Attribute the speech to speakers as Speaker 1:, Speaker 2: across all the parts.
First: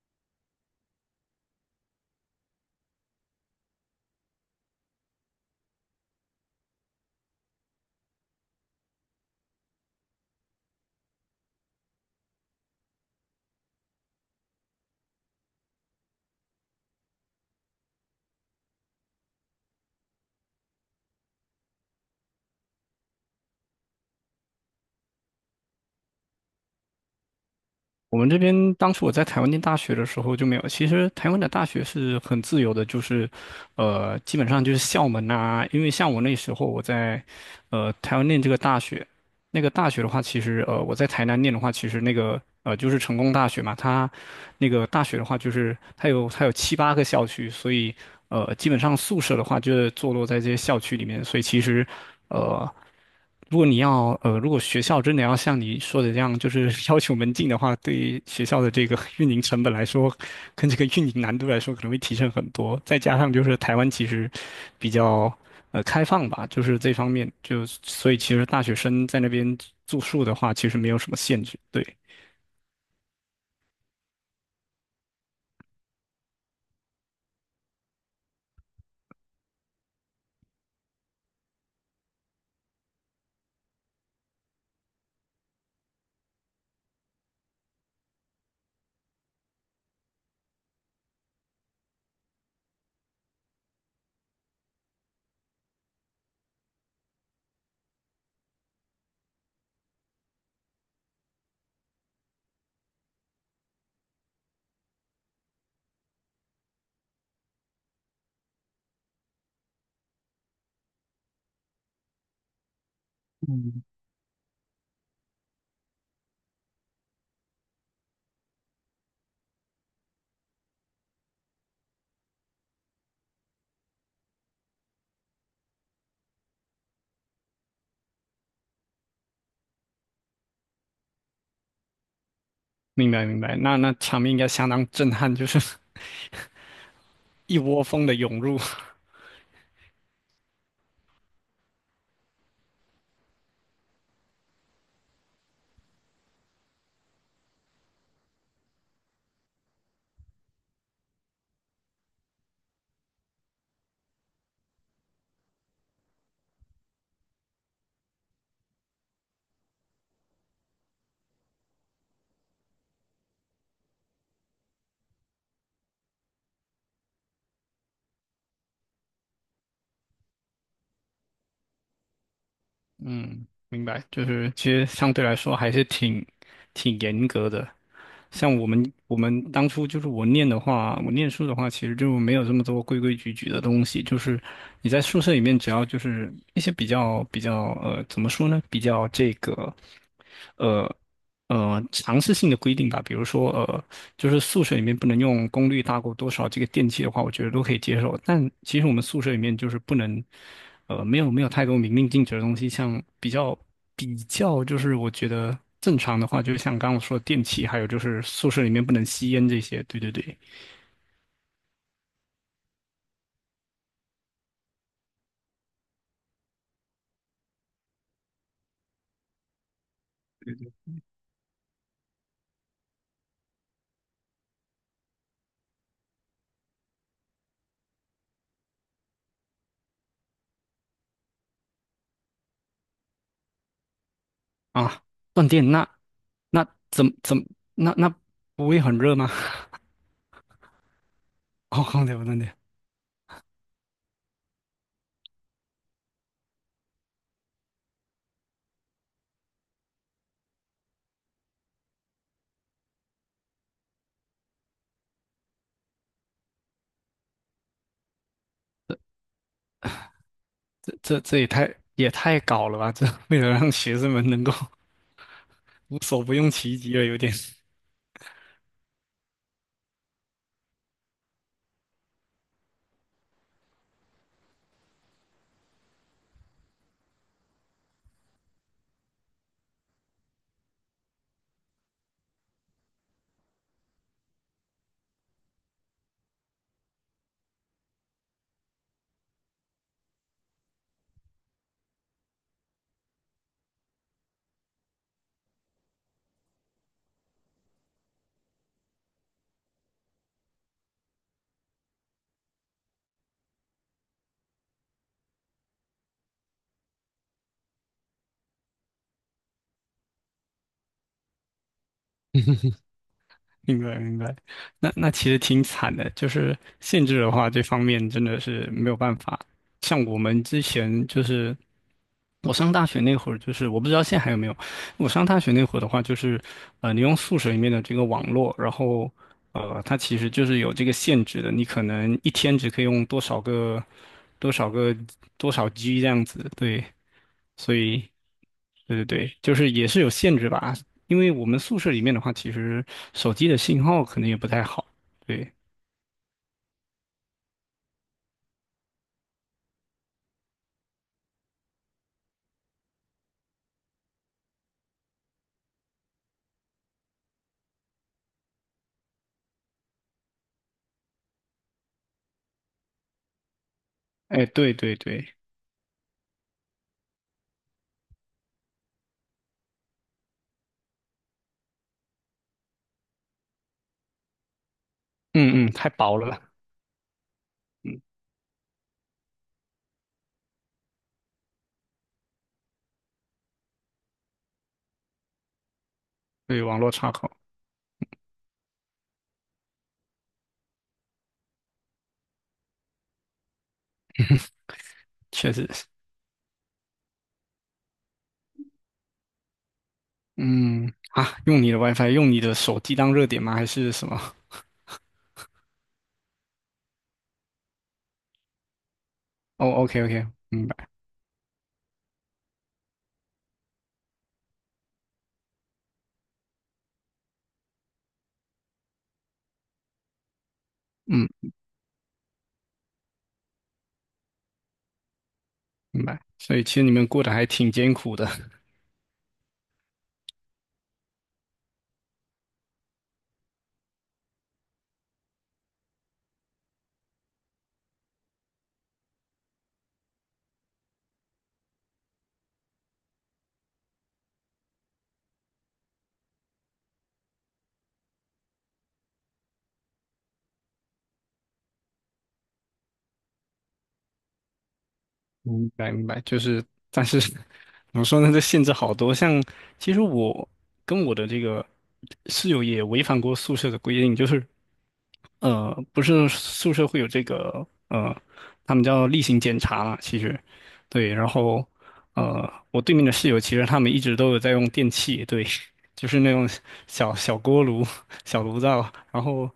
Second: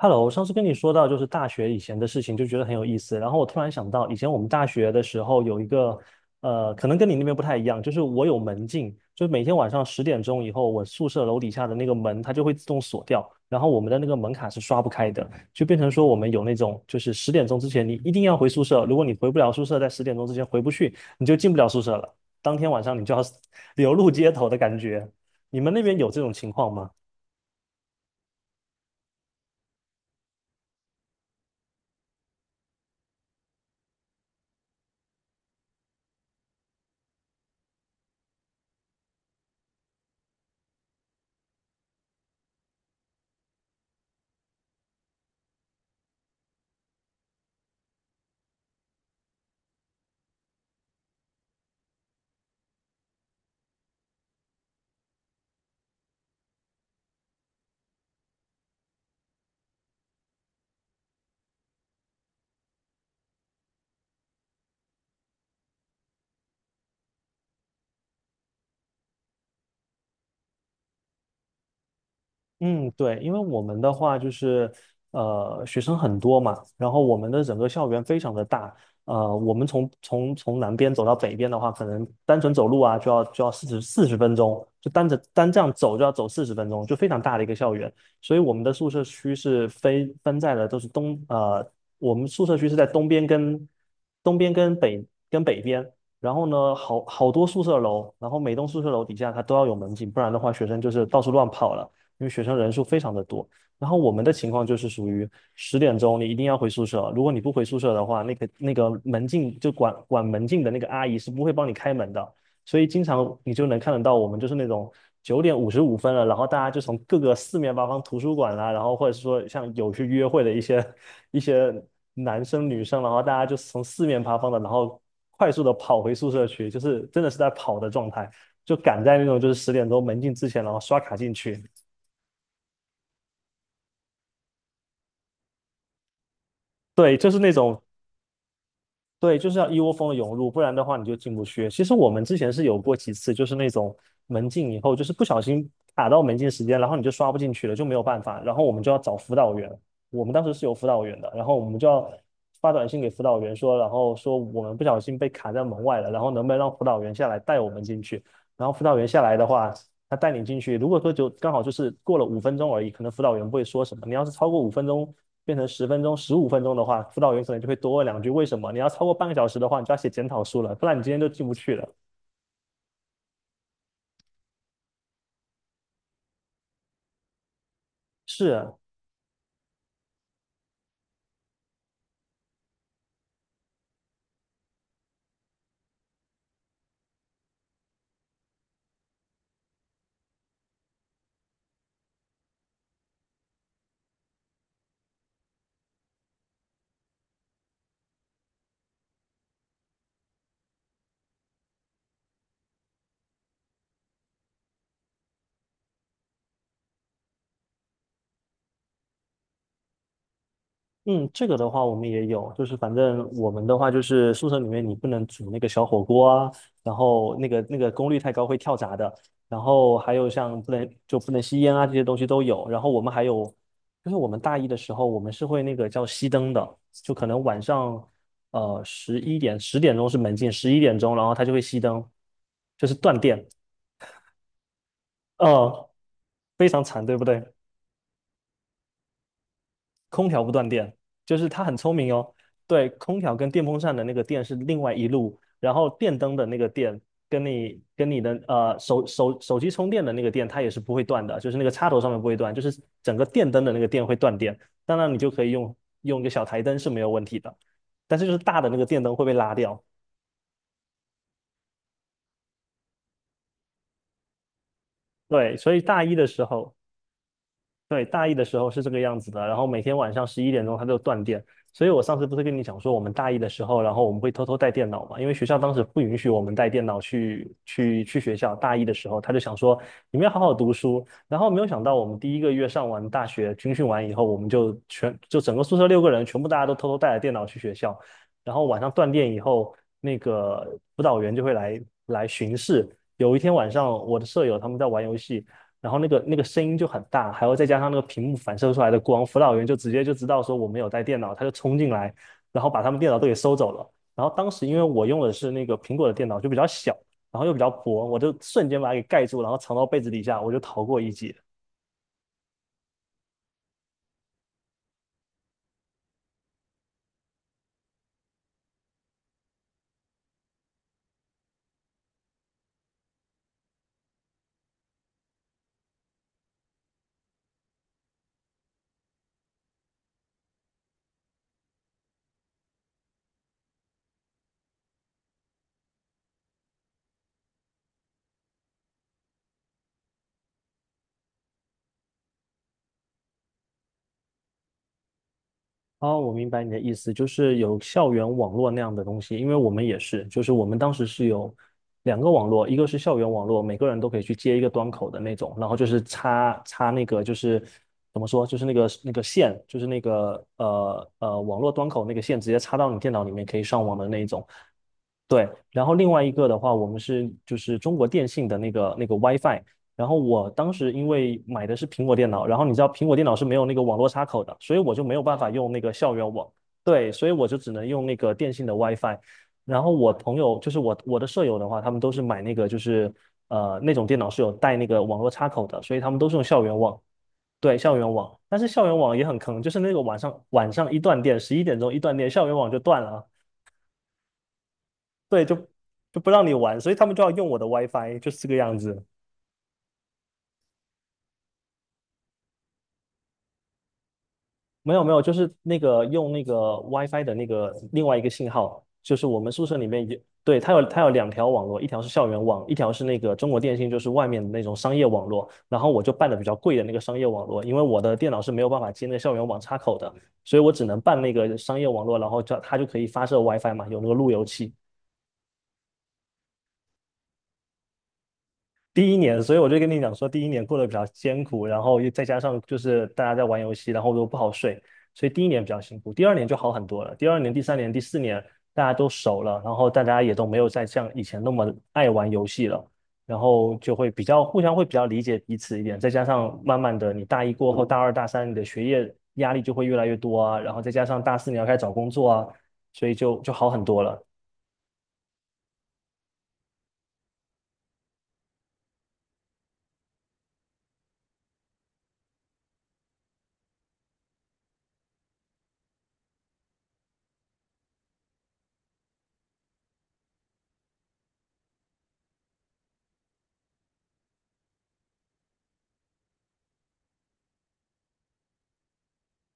Speaker 1: Hello，我上次跟你说到就是大学以前的事情，就觉得很有意思。然后我突然想到，以前我们大学的时候有一个，可能跟你那边不太一样，就是我有门禁，就是每天晚上十点钟以后，我宿舍楼底下的那个门它就会自动锁掉，然后我们的那个门卡是刷不开的，就变成说我们有那种就是十点钟之前你一定要回宿舍，如果你回不了宿舍，在十点钟之前回不去，你就进不了宿舍了，当天晚上你就要 流露街头的感觉。你们那边有这种情况吗？
Speaker 2: 我们这边当初我在台湾念大学的时候就没有。其实台湾的大学是很自由的，就是，基本上就是校门啊。因为像我那时候我在，台湾念这个大学，那个大学的话，其实我在台南念的话，其实那个就是成功大学嘛，它那个大学的话，就是它有7、8个校区，所以基本上宿舍的话就是坐落在这些校区里面，所以其实呃如果学校真的要像你说的这样，就是 要求门禁的话，对于学校的这个 运营成本来说，跟这个运营难度来说可能会提升很多，再加上就是台湾其实比较，开放吧，就是这方面，就所以其实大学生在那边住宿的话，其实没有什么限制。对，
Speaker 1: 嗯，对，因为我们的话就是，学生很多嘛，然后我们的整个校园非常的大，我们从南边走到北边的话，可能单纯走路啊，就要四十分钟，就单着单这样走就要走四十分钟，就非常大的一个校园，所以我们的宿舍区是分在了都是东，我们宿舍区是在东边跟北边。然后呢，好多宿舍楼，然后每栋宿舍楼底下它都要有门禁，不然的话学生就是到处乱跑了。因为学生人数非常的多。然后我们的情况就是属于十点钟你一定要回宿舍，如果你不回宿舍的话，那个门禁就管门禁的那个阿姨是不会帮你开门的，所以经常你就能看得到我们就是那种9:55了，然后大家就从各个四面八方图书馆啦，然后或者是说像有去约会的一些男生女生，然后大家就从四面八方的，然后快速的跑回宿舍去，就是真的是在跑的状态，就赶在那种就是十点钟门禁之前，然后刷卡进去。
Speaker 2: 明白明白，那场面应该相当震撼，就是
Speaker 1: 对，就是 那
Speaker 2: 一
Speaker 1: 种，
Speaker 2: 窝蜂的涌入。
Speaker 1: 对，就是要一窝蜂的涌入，不然的话你就进不去。其实我们之前是有过几次，就是那种门禁以后，就是不小心卡到门禁时间，然后你就刷不进去了，就没有办法，然后我们就要找辅导员。我们当时是有辅导员的，然后我们就要发短信给辅导员说，然后说我们不小心被卡在门外了，然后能不能让辅导员下来带我们进去？然后辅导员下来的话，他带你进去，如果说就刚好就是过了五分钟而已，可能辅导员不会说什么。你要是超过五分钟变成十分钟、15分钟的话，辅导员可能就会多问两句为什么。你要超过半个小时的话，你就要写检讨书了，不然你今天就进不去了。
Speaker 2: 嗯，明白，就是其实相对来说还是挺严格的。
Speaker 1: 是
Speaker 2: 像我
Speaker 1: 啊，
Speaker 2: 们我们当初就是我念书的话，其实就没有这么多规规矩矩的东西。就是你在宿舍里面，只要就是一些比较，怎么说呢？比较这个呃尝试性的规定吧。比如说就是宿舍里面不能用功率大过多少这个电器的话，我觉得都可以接受。但其实我们宿舍里面就是不能呃没有没有太多明令禁止的东西，像比较。比较就是我觉得正常的话，就是像刚刚我说的电器，还有就是宿舍里面不能吸烟这些。对对对，
Speaker 1: 嗯，这个的话我们也有，就是反正我们的话就是宿舍里面你不能煮那个小火锅啊，然后那个功率太高会跳闸的，然后还有像不能吸烟啊这些东西都有，然后我们还有就是我们大一的时候我们是会那个叫熄灯的，就可能晚上十点钟是门禁，十一点钟然后它就会熄灯，就是断电，
Speaker 2: 啊，断电那
Speaker 1: 呃，
Speaker 2: 那
Speaker 1: 非常
Speaker 2: 怎
Speaker 1: 惨，
Speaker 2: 么
Speaker 1: 对不
Speaker 2: 怎么
Speaker 1: 对？
Speaker 2: 那不会很热吗？
Speaker 1: 空调不断电，就是它很
Speaker 2: 哦，
Speaker 1: 聪
Speaker 2: 空
Speaker 1: 明
Speaker 2: 调
Speaker 1: 哦。
Speaker 2: 断电，
Speaker 1: 对，空调跟电风扇的那个电是另外一路，然后电灯的那个电跟你的手机充电的那个电，它也是不会断的，就是那个插头上面不会断，就是整个电灯的那个电会断电。当然，你就可以用一个小台灯是没有问题的，但是就是大的那个电灯会被拉掉。
Speaker 2: 这也太搞了吧！这 为了让学生们能够
Speaker 1: 对，所以
Speaker 2: 无
Speaker 1: 大一
Speaker 2: 所
Speaker 1: 的
Speaker 2: 不
Speaker 1: 时
Speaker 2: 用
Speaker 1: 候。
Speaker 2: 其极了，有点。
Speaker 1: 对，大一的时候是这个样子的，然后每天晚上十一点钟它就断电，所以我上次不是跟你讲说，我们大一的时候，然后我们会偷偷带电脑嘛，因为学校当时不允许我们带电脑去学校。大一的时候，他就想说你们要好好读书，然后没有想到我们第一个月上完大学军训完以后，我们就全就整个宿舍6个人全部大家都偷偷带着电脑去学校，然后晚上断电以后，那个辅导员就会来巡视。有一天晚上，我的舍友他们在玩游戏。然后那个声音就很大，还有再加上那个屏幕反射出来的光，辅导员就直接就知道说我没有带电脑，他就冲进来，然后把他们电脑都给收走了。然后当时因为我用的是那个苹果的电脑，就比较小，然后又比较薄，我就瞬间把它给盖住，然后藏到被子底下，我就逃过一劫。
Speaker 2: 明白明白，那其实挺惨的，就是限制的话，这方面真的是没有办法。像我们之前就是。我上大学那会儿，就是我不知道现在还有没有。我上大学那会儿的话，就是你用宿舍里面的这个网络，然后它其实就是有这个限制的，你可能一天只可以用多少个、多少 G 这样子。对，所以对对对，就是也是有限制吧。因为我们宿舍里面的话，其实手机的信号可能也不太好。对，
Speaker 1: 哦，我明白你的意思，就是有校园网络那样的东西，因为我们也是，就是我们当时是有2个网络，一个是校园网络，每个人都可以去接一个端口的那种，然后就是插那个就是怎么说，就是那个线，就是那个网络端口那个线直接插到你电脑里面可以上网的那一
Speaker 2: 哎，
Speaker 1: 种。
Speaker 2: 对对对，
Speaker 1: 对，然后另外一个的话，我们是就是中国电信的那个 WiFi，然后我当时因为买的是苹果电脑，然后你知道苹果电脑是没有那个网络插口的，所以我就没有办法
Speaker 2: 嗯
Speaker 1: 用
Speaker 2: 嗯，
Speaker 1: 那
Speaker 2: 太
Speaker 1: 个校
Speaker 2: 薄
Speaker 1: 园
Speaker 2: 了，
Speaker 1: 网，对，所以我就只能
Speaker 2: 嗯，
Speaker 1: 用那个电信的 WiFi。然后我朋友就是我的舍友的话，他们都是买那个就是那种电脑是有带那个网络插口的，所以他们都是用
Speaker 2: 对，
Speaker 1: 校园
Speaker 2: 网络
Speaker 1: 网，
Speaker 2: 插口
Speaker 1: 对，校园网。但是校园网也很坑，就是那个晚上一断电，十一点钟一断电，校园网就断了啊，对，
Speaker 2: 确
Speaker 1: 就
Speaker 2: 实。是。
Speaker 1: 就不让你玩，所以他们就要用我的 WiFi，就是这个样子。
Speaker 2: 嗯，啊，用你的 WiFi，用你的手机当热点吗？还是什么？
Speaker 1: 没有没有，就是那个用那个 WiFi 的那个另外一个信号，就是我们宿
Speaker 2: 哦
Speaker 1: 舍里
Speaker 2: ，OK
Speaker 1: 面有，
Speaker 2: OK，
Speaker 1: 对，
Speaker 2: 明
Speaker 1: 它有
Speaker 2: 白，
Speaker 1: 它有2条网络，一条是校园网，一条是那个中国电信，就是外面的那种商业网络。然后我就办的比较贵的那个商业网络，因为我的电脑是没有办法接那个校园网插口的，所以我只能办
Speaker 2: 嗯，
Speaker 1: 那个商业网络，然后就它就可以发射 WiFi 嘛，有那个路由器。
Speaker 2: 明白。所以其实你们过得还挺艰苦的。
Speaker 1: 第一年，所以我就跟你讲说，第一年过得比较艰苦，然后又再加上就是大家在玩游戏，然后又不好睡，所以第一年比较辛苦。第二年就好很多了，第二年、第三年、第四年大家都熟了，然后大家也都没有再像以前那么爱玩游戏了，然后就会比较互相会比较理解彼此一点。再加上慢慢的，你大一过后，大二、大三你的学业压力就会越来越多啊，然后再加上大四你要开始找工作啊，所以就好很多了。
Speaker 2: 明白明白，就是，但是 怎么说呢？这限制好多。像其实我跟我的这个室友也违反过宿舍的规定，就是不是宿舍会有这个，他们叫例行检查啦，其实对。然后我对面的室友其实他们一直都有在用电器，对，就是那种小小锅炉、小炉灶。然后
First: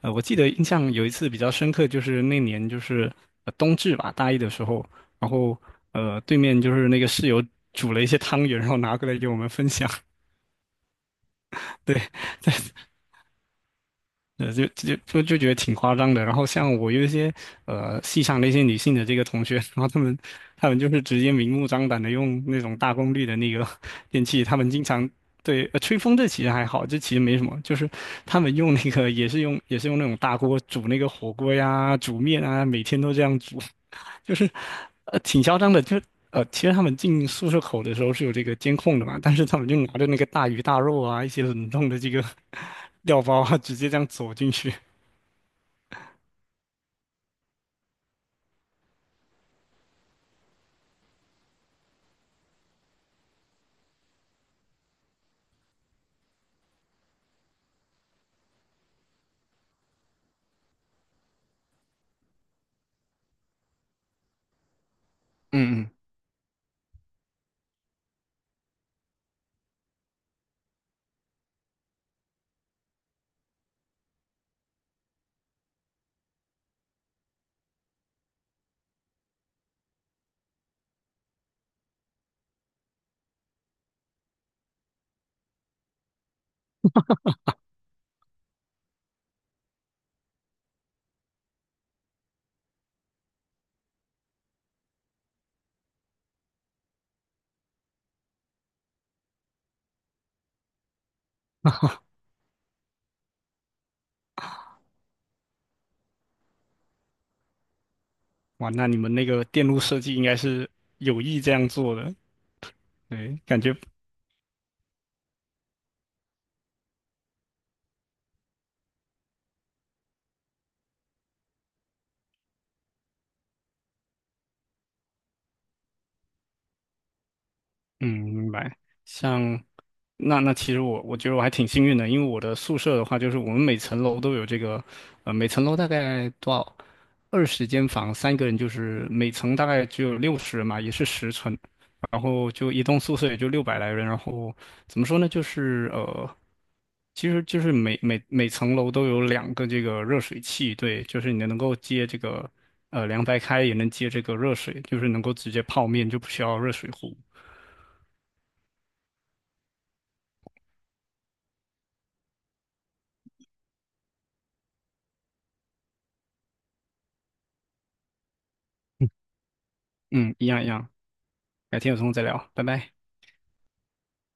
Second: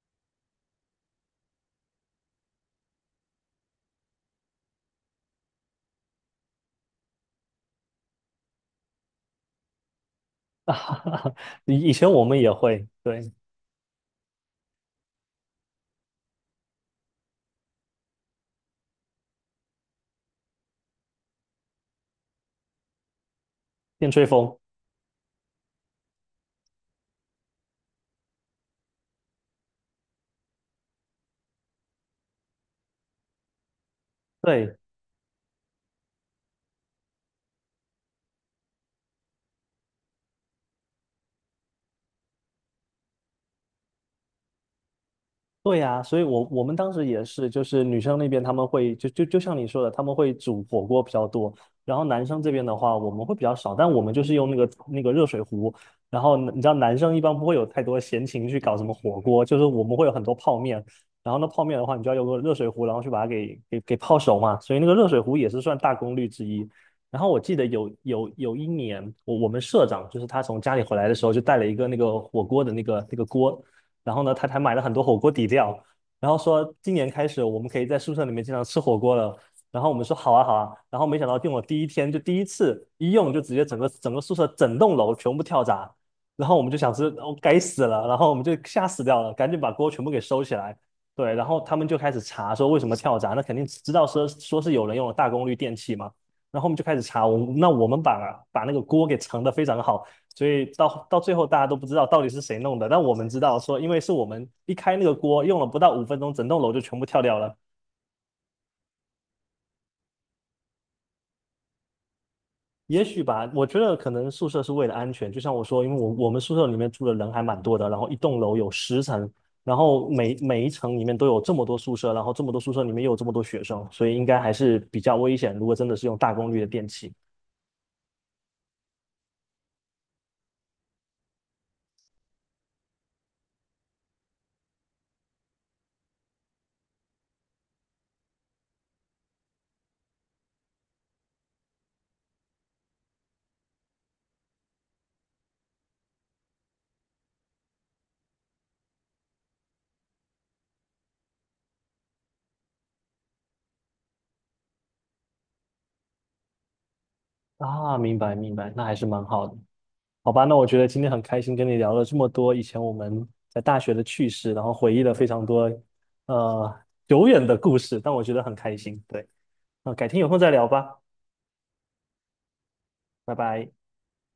Speaker 2: 我记得印象有一次比较深刻，就是那年就是、冬至吧，大一的时候。然后对面就是那个室友煮了一些汤圆，然后拿过来给我们分享。
Speaker 1: 以
Speaker 2: 对，
Speaker 1: 前我们也会，对，
Speaker 2: 就觉得挺夸张的。然后像我有一些戏上的一些女性的这个同学，然后她们就是直接明目张胆的用那种大功率的那个
Speaker 1: 电
Speaker 2: 电
Speaker 1: 吹
Speaker 2: 器，
Speaker 1: 风。
Speaker 2: 她们经常。对，吹风这其实还好，这其实没什么，就是他们用那个也是用那种大锅煮那个火锅呀、煮面啊，每天都这样煮。就是
Speaker 1: 对，
Speaker 2: 挺嚣张的，就其实他们进宿舍口的时候是有这个监控的嘛，但是他们就拿着那个大鱼大肉啊，一些冷冻的这个 料包啊，直接这样走进去。
Speaker 1: 对呀，所以我们当时也是，就是女生那边他们会就像你说的，他们会煮火锅比较多，然后男生这边的话我们会比较少，但我们就是用那个热水壶，然后你知道男生一般不会有太多闲情去搞什么火锅，就是我们会有很多泡面，然后那泡面的话你就要用个热水壶，然后去把它给泡熟嘛，所以那个热水壶也是算
Speaker 2: 嗯嗯。
Speaker 1: 大功率之一。然后我记得有一年，我们社长就是他从家里回来的时候，就带了一个那个火锅的那个锅，然后呢，他还买了很多火锅底料，然后说今年开始我们可以在宿舍里面经常吃火锅了。然后我们说好啊好啊，然后没想到订了第一天就第一次一用就直接整个宿舍整栋楼全部跳闸，然后我们就想是哦该死了，然后我们就吓死掉了，赶紧把锅全部给收起来。对，然后他们就开始查说为什么跳闸，那肯定知道说是有人用了大功率电器嘛，然后我们就开始查，我们把那个锅给盛的非常好，所以到最后大家都不知道到底是谁弄的，但我们知道说，因为是我们一开那个锅，用了不到五分钟，整栋楼就全部跳掉了。
Speaker 2: 哇，那你们那个电路设计应该是有意这样做的，
Speaker 1: 也许
Speaker 2: 对，
Speaker 1: 吧，
Speaker 2: 感
Speaker 1: 我
Speaker 2: 觉
Speaker 1: 觉得可能宿舍是为了安全，就像我说，因为我们宿舍里面住的人还蛮多的，然后一栋楼有10层，然后每一层里面都有这么多宿舍，然后这么多宿舍里面又有这么多学生，所以应该还是比较危险。如果真的是用大功率的电器，
Speaker 2: 嗯，明白。像那其实我觉得我还挺幸运的，因为我的宿舍的话，就是我们每层楼都有这个，每层楼大概多少20间房，3个人就是每层大概只有60人嘛，也是10层，然后就一栋宿舍也就600来人，然后怎么说呢，就是。其实就是每层楼都有2个这个热水器，对，就是你能够接这个凉白开，也能接这个热水，就是能够直接泡面，就不需要热水壶。
Speaker 1: 啊，明白明白，那还是蛮好的。好吧，那我觉得今天很开心跟你聊了这么多以前我们在大学的趣事，然后回忆了非常多呃久远的故事，但我觉得很开心。对，那改天有
Speaker 2: 嗯，
Speaker 1: 空
Speaker 2: 一
Speaker 1: 再
Speaker 2: 样
Speaker 1: 聊
Speaker 2: 一样，
Speaker 1: 吧，
Speaker 2: 改天有空再聊，拜拜。
Speaker 1: 拜拜。